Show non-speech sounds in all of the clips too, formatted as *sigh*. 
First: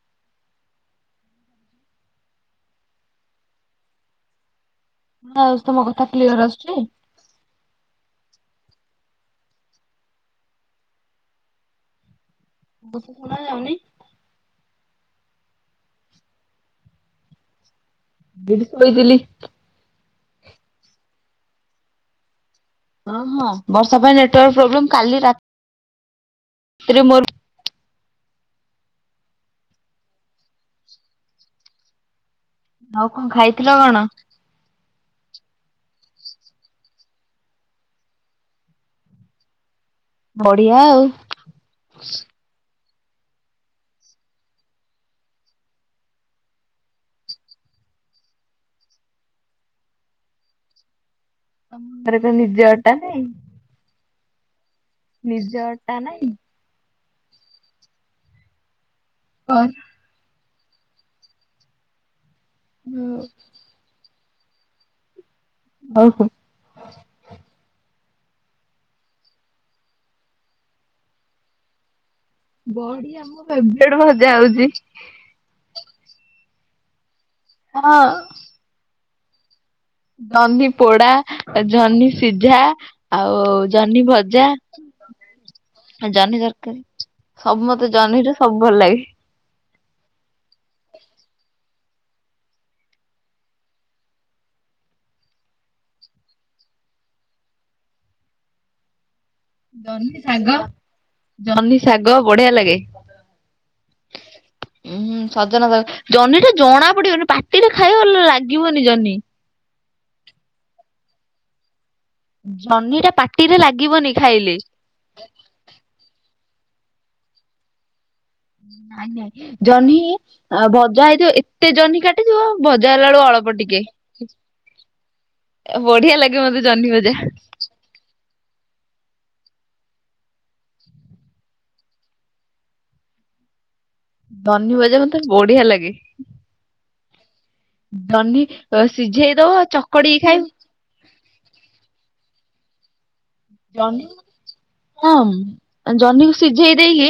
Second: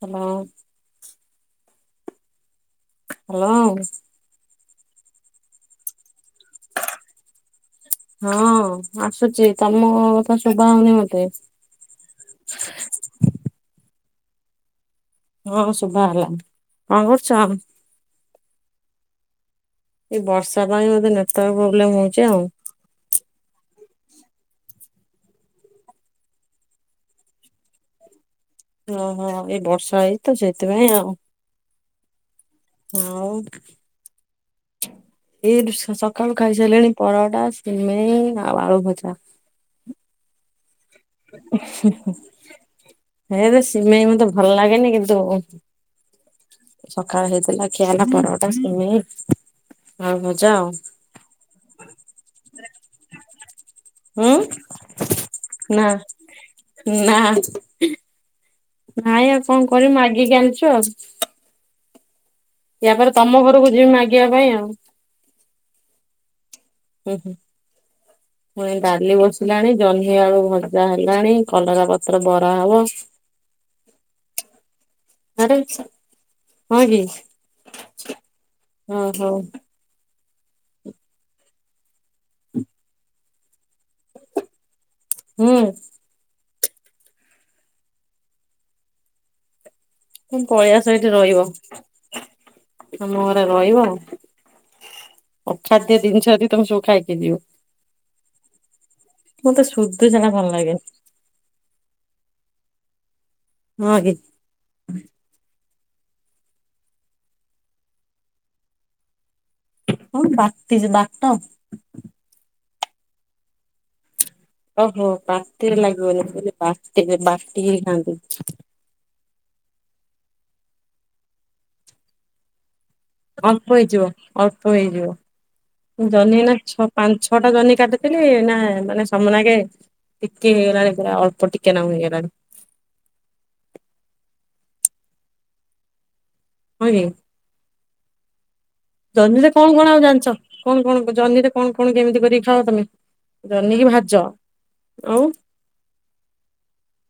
*inaudible* Hello. Hello. ହଁଉ ତମ କଥା କ୍ଲିୟର ଆସୁଛି? *inaudible* ହଁ ଆସୁଛି ତମ ତ ଶୁଭା ହଉନି ମତେ *inaudible* ମୋତେ ଶୁଣା ଯାଉନି? ହଁ ଶୁଭା ହେଲା କଣ କରୁଛ? ଦଡି ଶୋଇଥିଲଥିଲି। ଏଇ ବର୍ଷା ପାଇଁ ମେ ନେଟୱାର୍ ପ୍ରୋବ୍ଲେମ ହଉଛି ଆଉ? ଓ ହଁ ବର୍ଷା ପାଇଁ ନେଟୱାର୍କ ପ୍ରୋବଲେ କାଲିରେ *inaudible* ମୋର ଵି ଓଁ ହୋ ଏଇ ବର୍ଷା ହେଇ ତ ସେଇଥିପାଇଁ ଆଉ। ଆଉ କଣ ଖାଇଥିଲ କଣ? *inaudible* ଏଇ ସକାଳୁ ଖାଇସାରିଲେଣି ପରଟା ସିମି ଆଉ ଆଳୁ ଭଜା। ବଡ଼ିିଆ ହେ ତ ସିମେଇ ମତେ ଭଲ ଲାଗେନି କିନ୍ତୁ ସକାଳ ହେଇଥିଲା ଖିଆ ହେଲା ପର୍ବଟା ସିମେଇ ଆଉ ମଜା ଆଉ ତମ ଘରେ କଣ ନିଜେ ଉଁ। ନିଜ ଟା ନାଇଁ? ନା। *inaudible* ନାଇଁ ଆଉ କଣ କରିବୁ ମାଗିକି ଆଣିଚୁ। *inaudible* ୟା ପରେ ତମ ଘରକୁ ଯିବି ମା ଯିବା ପାଇଁ ଆଉ। ହୋଉ ହୋଉ। ହୁଁ ହୁଁ ପୁଣି ଡାଲି ବସିଲାଣି ଜହ୍ନି ଆଳୁ ଭଜା ହେଲାଣି କଲରା ପ ଆରେ *unintelligible* ହଁ କି? ହଁ। ହୁଁ ହୁଁ। ଜହ୍ନି ପୋଡା ଜହ୍ନି ସିଝା। ଆଉ ଜହ୍ନି ଭଜା। ହୁଁ ଜହ୍ନି ତର ସବୁ ମତେ ଜହ୍ନିଟ ସବୁ ଭଲ ଲାଗେ। ତ ପଳଆ ଇଠି ରହିବ ଆମ ଘରେ ରହିବ ଅ ଖାଦ୍ୟ ଜିନିସ ତମେ ସବୁ ଖାଇକି ଯିବ। ମତେ ସୁଦୁ ଜହ୍ନି ସେଟା ଭଲ ଶାଗ ଲାଗେନି। ଜହ୍ନି ଶାଗ ବଢିଆ ଲାଗେ। ହଁ କି *unintelligible* ଉଁ ହୁଁ ସଜନା ଶା ଜହ୍ନିଟା ଜଣା ପଡିବନି ପାଟିରେ ଖାଇବା ଲାଗିବନି ଜହ୍ନି। ହଁ ବାଟିଚ ବାଟ। ଜହ୍ନିଟା ପାଟିରେ ଲାଗିବନି। ଖାଇଲେ। ଓହୋ ପାତିରେ ଲାଗିବନେଇ ମୁଁ କଇଲି ବାଟିବେ ବାଟିକି ଖାଆନ୍ତି। ନାଇଁ ନାଇଁ। ଜହ୍ନି ଅ ବଜା ହେଇଥିବ ଏତେ ଜହ୍ନି କାଟିଥିବ ଭ ଅଳ୍ପ ହେଇଯିବ ଅଳ୍ପ ହେଇଯିବ ବଢିଆ ଲାଗେ ଜହ୍ନି ଏଇନା ମତେ ଛଅ ଭଜା ପାଞ୍ଚ ଛଅଟା ଜହ୍ନି କାଟିଥିଲି ନାଁ ମାନେ ସମନାଗେ ଟିକେ ହେଇଗଲାଣି ପୁରା ଅଳ୍ପ ଟିକେ ନାକୁ ହେଇଗଲାଣି। ଜହ୍ନି ଭଜା ମତେ ବଢିଆ ଲାଗେ। ହଁ କି? ଜହ୍ନି ସିଝେଇ ଜହ୍ନିରେ ଦବ କଣ କଣ ଆଉ ଚକଡିକି ଜାଣିଚ ଖାଇବ କଣ କଣ ଜହ୍ନିରେ କଣ କଣ କେମିତି କରି ଖାଅ ତମେ। ଜହ୍ନିକି ଭାଜ ଜହ୍ନିକୁ ହଁ ଆଉ ଆ ଜହ୍ନିକୁ ସିଝେଇ ଦେଇକି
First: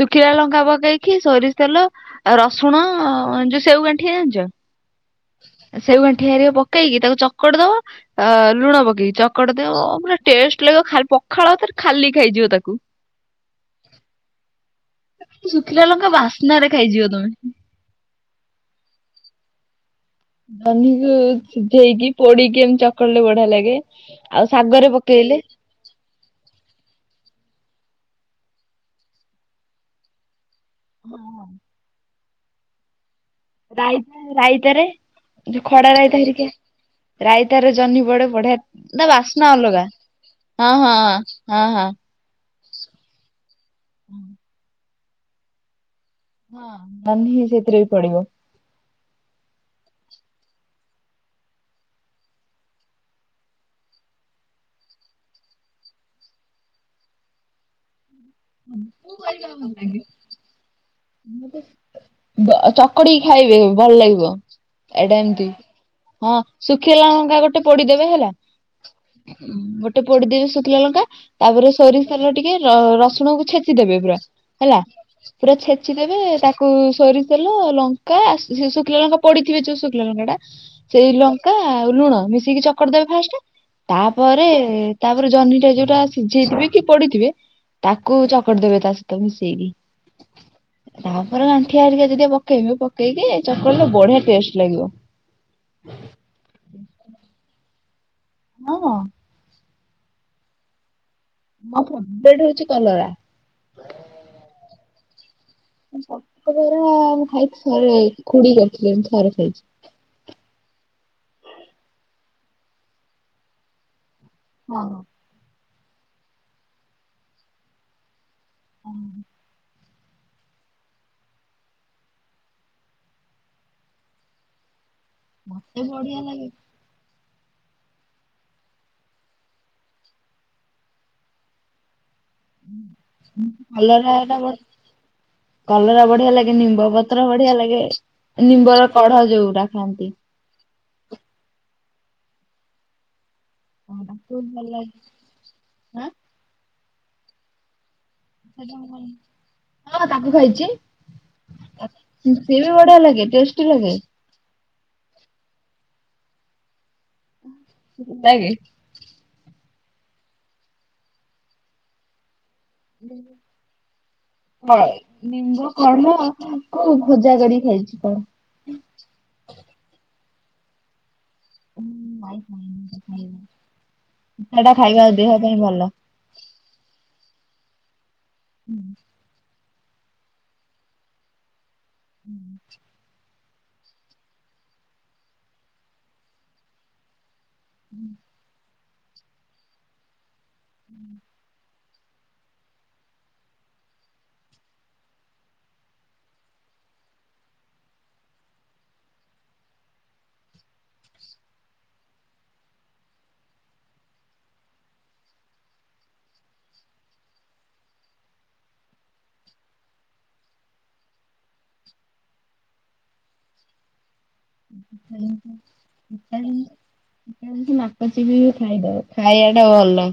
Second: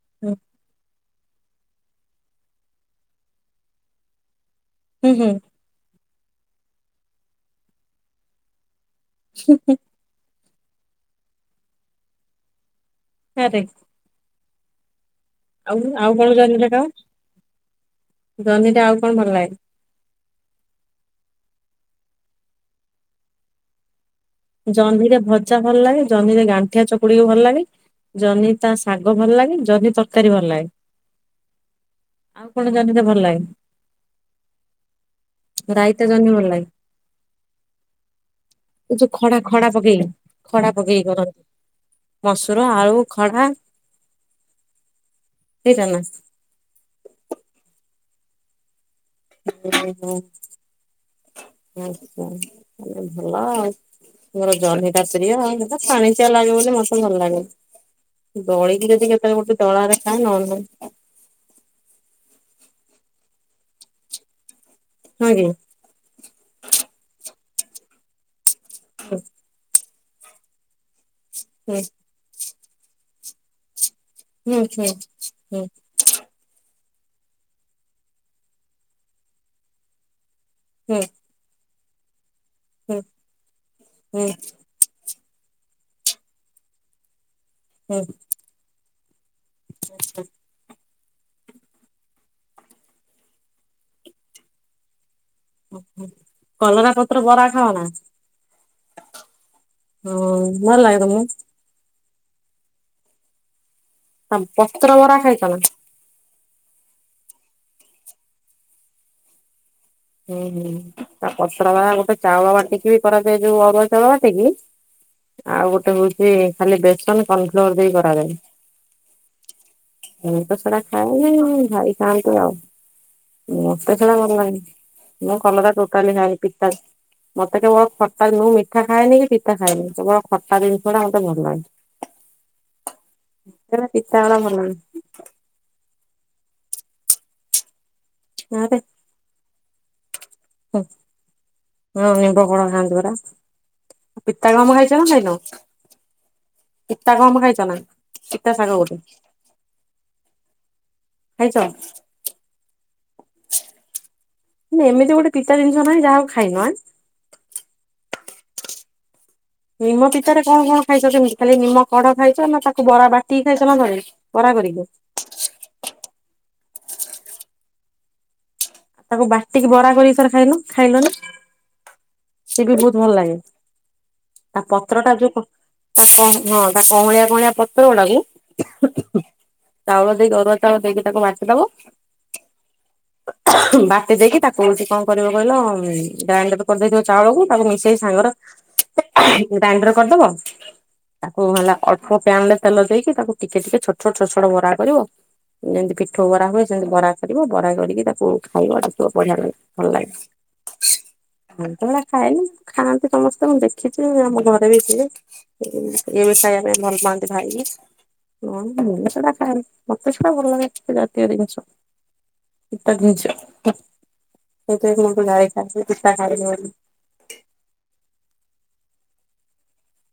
ଶୁଖିଲା ଲଙ୍କା ପକେଇକି ସୋରିଷ ତେଲ ଆଉ ରସୁଣ ଯୋଉ ସେଉ ଗାଣ୍ଠିଆ ଜାଣିଚ ହୁଁ ହୁଁ। ଠିଆରେ ପକେଇକି ତାକୁ ଚକଡ଼ି ଦବ ଆ ଲୁଣ ପ *inaudible* ଚକଡ଼ି ଦବ ପୁରା ଟେଷ୍ କ୍ଲେ ଅ ଖାଲି ପଖାଳ ଆତରେ ଖାଲି ଖାଇଯିବ ତାକୁ। ଆରେ। ଶୁଖିଲା ଆଉ ଲଙ୍କା ଆଉ କଣ ବାସ୍ନାରେ ଜହ୍ନିରେ କା ଖାଇଯିବ ତମେ। ଜହ୍ନିଟା ଆଉ କଣ ଭଲ ଲାଗେ? ଜହ୍ନିକୁ ଏଇ ସିଝେଇକି ପୋଡିକି ଏମତି ଚକଲେ ବଢିଆ ଲାଗେ। ଆଉ ଶାଗରେ ଜହ୍ନିରେ ପକେଇଲେ ଭଜା ଭଲ ଲାଗେ ଜହ୍ନିରେ ଗାଣ୍ଠିଆ ଚକୁଡିକି ଭଲ ଲାଗେ। ଜହ୍ନି ତା ଶାଗ ଭଲ ଲାଗେ ଜହ୍ନି ତରକାରୀ ଭଲ ଲାଗେ। ହଁ। ଆଉ କଣ ଜହ୍ନିରେ ଭଲ ଲାଗେ। ରାଇତା ରାଇତାରେ ଯୋଉ ଖଡା ରାଇତା ଜହ୍ନି ଭଲ ହେରିକା ଲାଗେ ରାଇତାରେ ଜହ୍ନି ପଡେ ବଢିଆ ଏ ଯୋଉ ନାଁ ବାସ୍ ଖଡା ନାଁ ଖଡା ଅଲଗା? ପକେଇକି। ହଁ ହଁ ହଁ ହଁ। ସୁର ଆଳୁ ଖଡା ହୁଁ‌। ଏଇଟା ନାଁ? ହଁ ନହ୍ନି ସେତିରେ ବି ପଡ଼ିବ। ଓହୋ ଆଚ୍ଛା ଭଲ ଆଉ ତୁମର ଜହ୍ନଟା ପ୍ରିୟ। ହେଟା ପାଣିିଚିଆ ଲାଗେ ବୋଲି ମୋତେ ଭଲ ଲାଗେ ଦଳିକି ଯଦି କେତୋଳେ ଗୋଟେ ଦଳାରେ ଖାଏ ନହେଲେ ନାଇଁ ‌। ବ ଚକଡିକି ଖାଇବେ ଭଲ ଲାଗିବ। ଏଇଟା ନାଇଁ କି ଏମତି ହଁ ଶୁଖିଲା ଲଙ୍କା ଗୋ ପୋଡିଦେବେ ହେଲା। ହୁଁ ହଁ ଗୋ ଟିକେ ପୋଡିଦେବେ ଶୁଥିଲା ଲଙ୍କା ତାପରେ ସୋରିଷତେଲ ଟିକେ ରସୁଣକୁ ଛେଚିଦେବେ ପୁରା ହୁଁ ହୁଁ ହୁଁ। ଦେବେ ତାକୁ ସୋରିଷତେଲ ଲଙ୍କା ଶୁଖିଲା ଲଙ୍କା ପଡିଥିବେ ଯୋଉ ଶୁଖିଲା ଲଙ୍କା ଟା ହୁଁ ସେଇ ଲଙ୍କା ଆଉ ଲୁଣ ମିଶି କି ଚକଡ଼ି ହୁଁ ଦେବେ ଫାଷ୍ଟ ହୁଁ ତାପରେ ତାପରେ ଜହ୍ନିଟା ଯୋଉଟା ସିଝେଇଥିବେ କି ପୋଡିଥିବେ ହୁଁ ତାକୁ ଚକଟି ଦେବେ ତା ସହି ତମିସ *inaudible* ତାପରେ ଗାଣ୍ଠିଆ ହାରିକା ଯଦି ପକେଇବେ ପକେଇକି ଚକଡ଼ଲେ ବଢିଆ ଟେଷ୍ଟ ଲାଗିବ। ଓୋ ହୋ କଲରା ପତ୍ର ବରା ଖାଅ ନା? ହଁ। ହଁ ଭଲ ଲାଗେ ତମକୁ? ମୋ ଫେବ୍ ରେଟ ହଉଛି କଲରା। ଆଉ ପତ୍ର ବରା ଖାଇଛ ନା? ପତ୍ର ବରା ମୁଁ ଖାଇଛି ଥରେ ଖୁଡ଼ୀ କରିଥିଲେ ଥରେ ଖାଇଛି। ହୁଁ ହୁଁ ତା ପତ୍ର ବରା ଗୋଟେ ଚାଉଳ ବାଟିକି ବି କରାଯାଏ ଯୋଉ ଅରୁଆ ଚାଉଳ ବା ଟିକି ହଁ ହଁ ଆଉ ଗୋ ଟେ ହଉଛି ଖାଲି ବେସନ କର୍ଣ ଫ୍ଲୋର୍ ଦେଇ କରାଯାଏ। ହୁଁ। ମୁଁ ତ ସେଡା ଖାଏନି ଭାଇ ଖାଆନ୍ତି ଆଉ ମତେ ସେଡା ଭଲ ଲାଗେନି। ମୁଁ କଲରା ମତେ ଟୋଟାଲି ବଢିଆ ଖାଏ ଲାଗେ ପିତା। ମତେ କେବଳ ଖଟା ନୁ ମୁଁ ମିଠା ଖାଏନି କି ପିତା ଖାଏନି କେବଳ ଖଟା ଜିନିଷଡା ମୋତେ ଭଲ ଲାଗେ। ସେଟା କଲରାଟା ପିତାଗୁଡା ଭଲ ନୁହେଁ କଲରା ବଢିଆ ଲାଗେ। ନିମ୍ବ ପତ୍ର ବଢିଆ ଲାଗେ। ନିମ୍ବର କଢ ଯୋଉଟା ଖାଆନ୍ତି। ହଁ ହଁ ନିମ୍ଭ କଢ଼ ଖାନ୍ତିିପରା। ହଁ ତାକୁ ବି ପିତା ଭଲ କାମ ଲାଗେ ଖାଇଛ ନା ଖାଇନ? ଆଁ ପିତା କମ ଖାଇଛନା? ହଁ ତାକୁ ଖାଇଛି ଖାଇଛ ସେବି ବଢିଆ ଲାଗେନ ଟେଷ୍ଟି ଲାଗାଇ ନ ଏମିତି ଗୋଟେ ପିତା ଜିନିଷ ନାହିଁ ଯାହାକୁ ଖାଇନୁଁ ସେ ଯକେ ନିମ ପିତରେ କଣ କଣ ଖାଇଛ କେମିତି ଖାଲି ନିମ କଡ ଖାଇଛ ନା ତା ହ ନିବୁ କରମା ହଉ ଭଜା କରିକ ଖାଇଛି କଣ ତାକୁ ବାଟିକି ବରା କରିକି ସ ଖାଇଲ ଖାଇଲ ନା ନାଇଁ ସ ବି ବହୁତ ଭଲ ଲାଗେ ଖାଇନି, ତା ସେଟା ପତ୍ର ଖାଇବା ଟା ଦେହ ଯୋଉ ପାଇଁ ଭଲ। ତା ହଁ ତା କଁଳିଆ କଁଳିଆ ପ ହନା କି ହୁଁ ଚାଉଳ ଦେଇକି ଅରୁଆ ଚାଉଳ ଦେଇକି ତାକୁ ମାଚିଦବ ହଁ ବାଟି ଦେଇକି ତାକୁଛି କଣ କରିବ କହିଲ ଗ୍ରାଇଣ୍ଡର ବି କରିଦେଇଥିବ ଚାଉଳକୁ ତାକୁ ସେଇ ସାଙ୍ଗର ଗ୍ରାଇଣ୍ଡର କରିଦବ ତାକୁ ହେଲା ଅ ହଁ ପ୍ୟାନରେ ତେଲ ଦେଇକି ତାକୁ ଟିକେ ଟିକେ ଛୋଟ ଛୋଟ ଛୋ ଛୋଟ ବରା କରିବ ଯେମିତି ପିଠଉ ବରା ହୁଏ ସେମିତି ବରା କରିବ ବରା କରିକି ତାକୁ ଖାଇବ ଦେଖିବ ବଢିଆ ଲାଗିବ ଭଲ ଲାଗିବ ମୁଁ ଖାଏନି ଖାଆନ୍ତି ସମସ୍ତେ ମୁଁ ଦେଖିଛି ଆମ ଘରେ ବି ଯିବେ ଇଏ ବି ଖାଇବେ ପାଇଁ ଭଲ ପାଆନ୍ତି ଭାଇ ହ ମୁଁ ଏତଟା ଖାଏନି ମୋତେ ସେୁଟା ଭଲ ଲାଗେ ଜାତୀୟ ଜିନିଷ ପିତା ଜିନିଷ *unintelligible* ନାକଚିପି ବି ଖାଇଦଉ ଖାଇବା ଟା ଭଲ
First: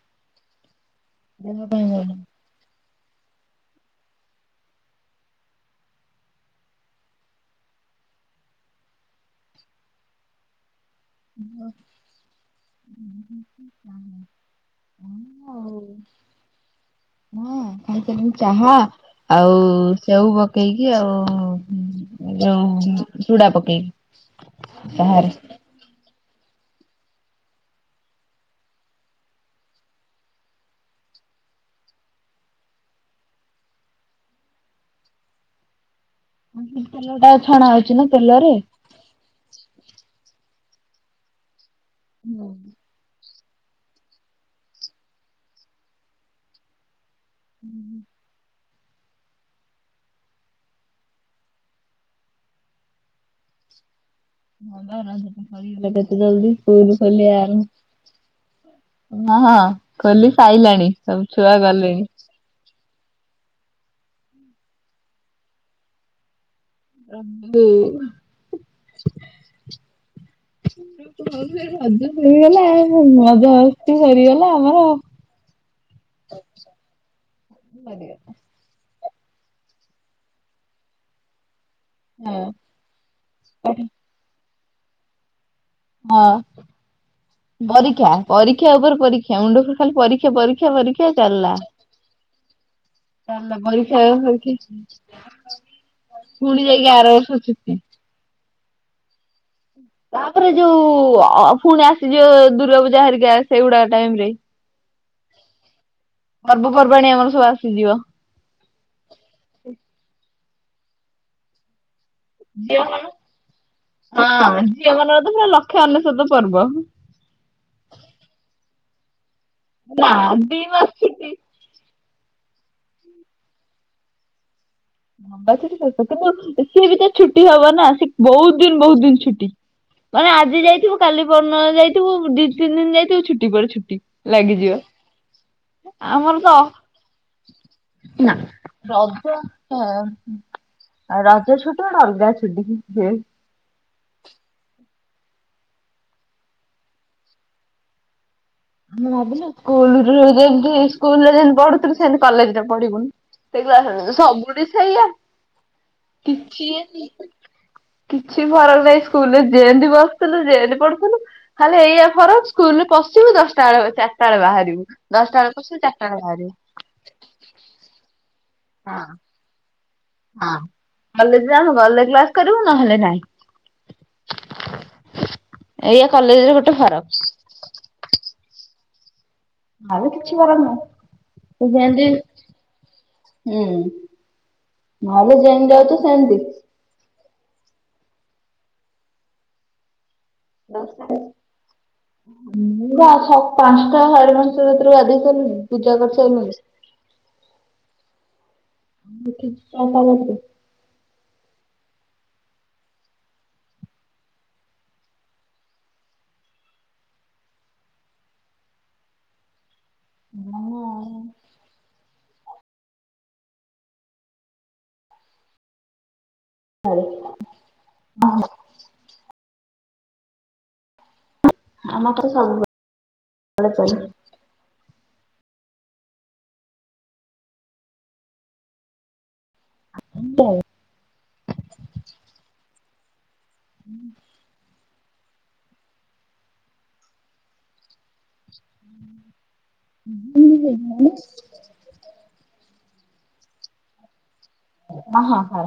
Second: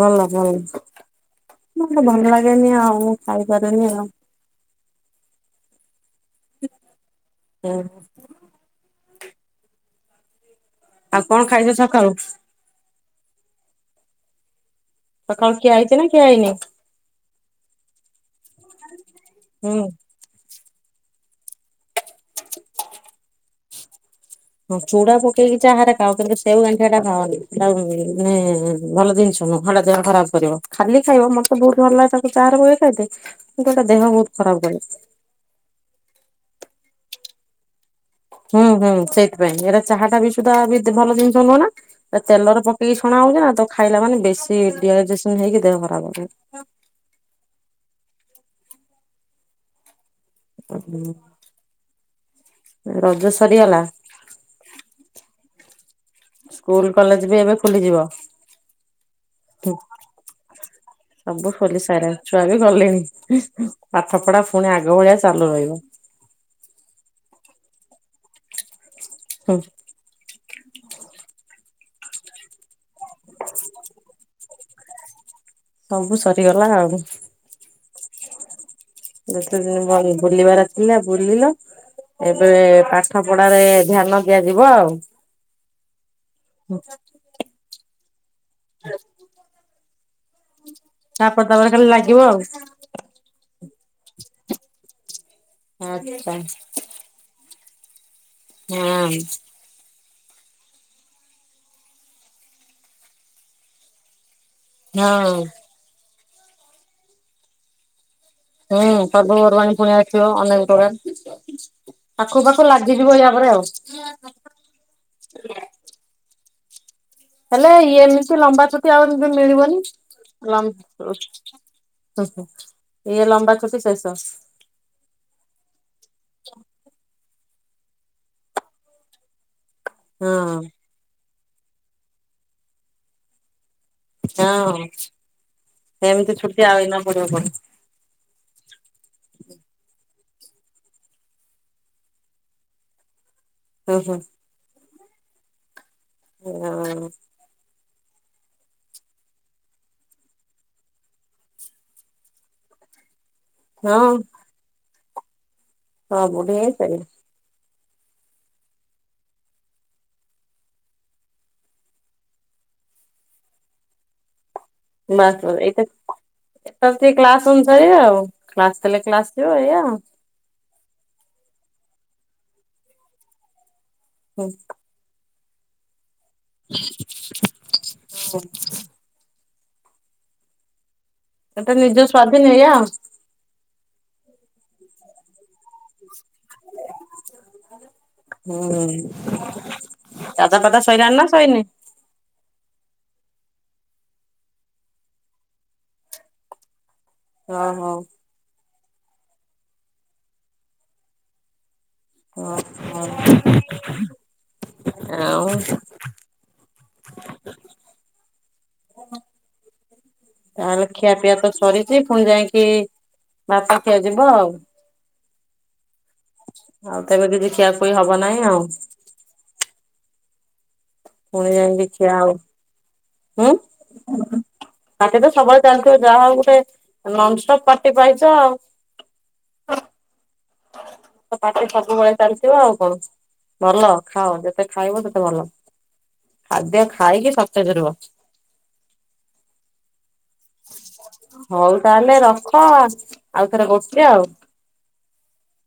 ଭଲ ଭଲ ଦେହ ପାଇଁ ମୋତେ ଭଲ ଲାଗେନି ଆଉ ମୁଁ ଖାଇପାରୁନି ଆଉ ହୁଁ ଆଉ କଣ ଖାଇଛ ସକାଳୁ ହଁ ସକାଳୁ ଖିଆ ହେଇଛି ନା ଖିଆ ହେଇନି? ହଁ ଖାଇଚି ଚାହା ଆଉ ହୁଁ। ସେଉ ପକେଇକି ଆଉ ଆ ଚୁଡ଼ା ପକା ହଁ ଚୁଡା ପକେଇକି ଚାହାରେ ଖାଅ କିନ୍ତୁ ସ ସେଉ ଗାଣ୍ଠିଟା ଖାଅନି *unintelligible* ଭଲ ଜିନିଷ ନୁହଁଟା ଦେହ ଖରାପ କରିବ ଖାଲି ଖାଇବ ମତେ ବହୁତ ଭଲ ଲାଗେ ତାକୁ ଚାହାରେ ବ ଖାଇଦେ କିୁ ଗଟା ଦେହ ବହୁତ ଖରାପ କରେ। ତେଲ ଟା ଛଣା ଅଛି। ହୁଁ ହୁଁ ସେଇଥିପାଇଁ ଏଇଟା ଚାହା ଟା ବି ତ ଏତେ ଭଲ ଜିନିଷ ନୁହଁ ନା। ତେଲର ପକେଇକି ଛଣା ହଉଛି ନା। ତ ଖାଇଲା ମାନେ ବେଶି ଡ୍ରିହାଇଜ୍ରେସନ ହେଇକି ଦେହ ଖରାପ ହବ। ହୁଁ। ଓ ରଜ ସରିଗଲା। ଭଲ ରଜଟା ସରିଗଲା। ଜଲଦି ସ୍କୁଲ କଲେଜ ବି ଏବେ ଖୋଲିଲାଣି ଖୋଲିଯିବ ହଁ ହଁ ଖୋଲି ସାଇଲାଣି ସବୁ ଛୁଆ ଖୋଲି ଗଲେଣି। ସାଇଲାଣି ଛୁଆ ବି ଗଲେଣି। ପାଠ ପଢା ପୁଣି ଆଗ ଭଳିଆ ଚାଲୁ ରହିବ। ହୁଁ। ହୁଁ ରଜ ସରିଗଲା ଆଉ ମଜା ହସ୍ତି ସରିଗଲା ଆମର। ସବୁ ସରିଗଲା ଆଉ। ସରିଗଲା। ଯେତେ ଦିନ ବ ବୁଲିବାର ଥିଲା ବୁଲିଲ। ଏବେ ପାଠ ପଢାରେ ହଁ ଧ୍ୟାନ ଦିଆଯା ଯିବ ଆଉ। ହଁ ପରୀକ୍ଷା। ପରୀକ୍ଷା ଉପରେ ପରୀକ୍ଷା ମୁଣ୍ଡକୁ ଖାଲି ପରୀକ୍ଷା ପରୀକ୍ଷା। ପରୀକ୍ଷା ପରୀକ୍ଷା ତାପରେ ଚାଲିଲା ତାପରେ ଖାଲି ଲାଗିବ ଆଉ ଚାଲିଲା ପରୀକ୍ଷା ପରା ଆଚ୍ଛା ପୁଣି ଯାଇକି ଆର ବର୍ଷ ଛୁ ହଁ। ତାପରେ ଯୋଉ ଅ ପୁଣି ଆସିଯିବ ଦୁର୍ଗା ପୂଜା ହେରିକା ସେଇଗୁଡା ଟାଇମ ରେ। ହଁ। ପର୍ବପର୍ବାଣି ଆମର ସବୁ ଆସିଯିବ। ହୁଁ ପର୍ବପର୍ବାଣୀ ପୁଣି ଆସିବ ଅନେକ। ଗୁଡ଼ାକ। ଝିଅ ମ ହଁ ଝିଅ ମାନଙ୍କର ତ ଲକ୍ଷେ ଅନେଶୋତ ପର୍ବ। ହେଲେ ଏମିତି ଲମ୍ବା ଛୁଟି ଆଉ ମିଳିବନି ନା ଆ ଦି ମାସ ଛୁଟି। ଇଏ ଲମ୍ବା ଛୁଟି ଶେଷ। ଲମ୍ବା କିନ୍ତୁ ସିଏ ବି ତ ଛୁଟି ହବନି। ନା ସେ ବହୁତ ଦିନ ବହୁତ ଦିନ ଛୁଟି। ମାନେ ଆଜି ହଁ ଯାଇଥିବୁ କାଲି *unintelligible* ନ ଯାଇଥିବୁ ଦି ତିନି ଦିନ ଯାଇଥିବୁ ଛୁଟି ପରେ ଛୁଟି। ଲାଗିଯିବ ହଁ। ସେମିତି ଆମର ତ ଛୁଟି ଆଉ ଏଇନା ପଡିବ କଣ? ନା ବା ବା ହଁ ରଜ ଛୁଟି ଗୋଟେ ଅଲଗା ଛୁଟି ସିଏ। ଓ ହୋ। ହଁ। ମୁଁ ଭାବିଲି ସ୍କୁଲରେ ଜାଇଙ୍କି ସ୍କୁଲରେ ଯେମିତି ପଢୁଥିଲୁ ସେମତି କଲେଜରେ ପଢିବୁନି। ସେ ହଁ କ୍ଲାସ ସବୁଠି ସେଇଆ। ସବୁଠି କିଛି ସେୟା କିଛି ଫରକ ନାହିଁ ସ୍କୁଲରେ ଯେମତି ବସିଥିଲୁ ଯେମିତି ପଢୁଥିଲୁ ଖାଲି ଏଇଆ ଫରକ ସ୍କୁଲ ରେ ପଶିବୁ ଜଷ୍ଟ ଚାଳ ଚାରିଟା ବେଳେ ବାହାରିବୁ। ବାସ ଦଶଟା ବେଳେ ବାସ ପଶିବୁ ଚାରିଟା ବେଳେ ବାହାରିବୁ। ଏଇତ କ୍ଲାସ *unintelligible* ଆଉ। କ୍ଲାସ ଦେଲେ କ୍ଲାସ ଯିବ ଏଇଆ ଆଉ କାଲି ଏକ୍ସାମ ଗଲେ କ୍ଲାସ୍ କରିବୁ ନହେଲେ ନାଇଁ ହୁଁ ଏଇଆ କଲେଜରେ ଗୋଟେ ଫରକ ଆରେ କିଛି ଫରକ ନାହିଁ। ତ ଏଟା ନିଜ ସେମିତି ସ୍ଵାଧୀନ ଏଇଆ ଆଉ ହୁଁ ମାଲେ ଯେମିତ ଯାଉଛସେମିତି ଜି ହୁଁ ଉ ହୁଁ ବା ସ ପାଞ୍ଚଟା ସାଢେ଼ ପାଞ୍ଚଟା ରାତିରୁ ଗାଧେଇ ସାରିଲିଣୀ ପୂଜା କରିସାରିଲିଣୀ ହଁ ହଁ *unintelligible* *unintelligible* ହଁ ଆଉ ତାହେଲେ ଖିଆପିଆ ତ ସରିଛି ପୁଣି ଯାଇକି ଭାତ ଖିଆ ଯିବ ଆଉ। ଆଉ ତବେ କିଛି ଖିଆ ଖୁଇ ହବ ନାହିଁ ଆଉ ପୁଣି ଯାଇ ଦେଖିିବା ଆଉ ହୁଁ *unintelligible* ସବୁବେଳେ ତ ଏମିତି ଯାହା ହେଉ ଗୋଟେ ନନଷ୍ଟପ୍ ପାର୍ଟି ପାଇଛ ଆଉ। ତୋ ପାଟି ସବୁବେଳେ ଚାଲିଥିବ ଆଉ କଣ ଭଲ ଖାଅ ଯେତେ ଖାଇବ ସେ ଭଲ ଖାଦ୍ୟ ଖାଇକି ସତେଜ ରୁହ। ହଉ ତାହେଲେ ରଖ ଆ ଆଉଥରେ *unintelligible* ଆଉ ହ ହ ହଁ।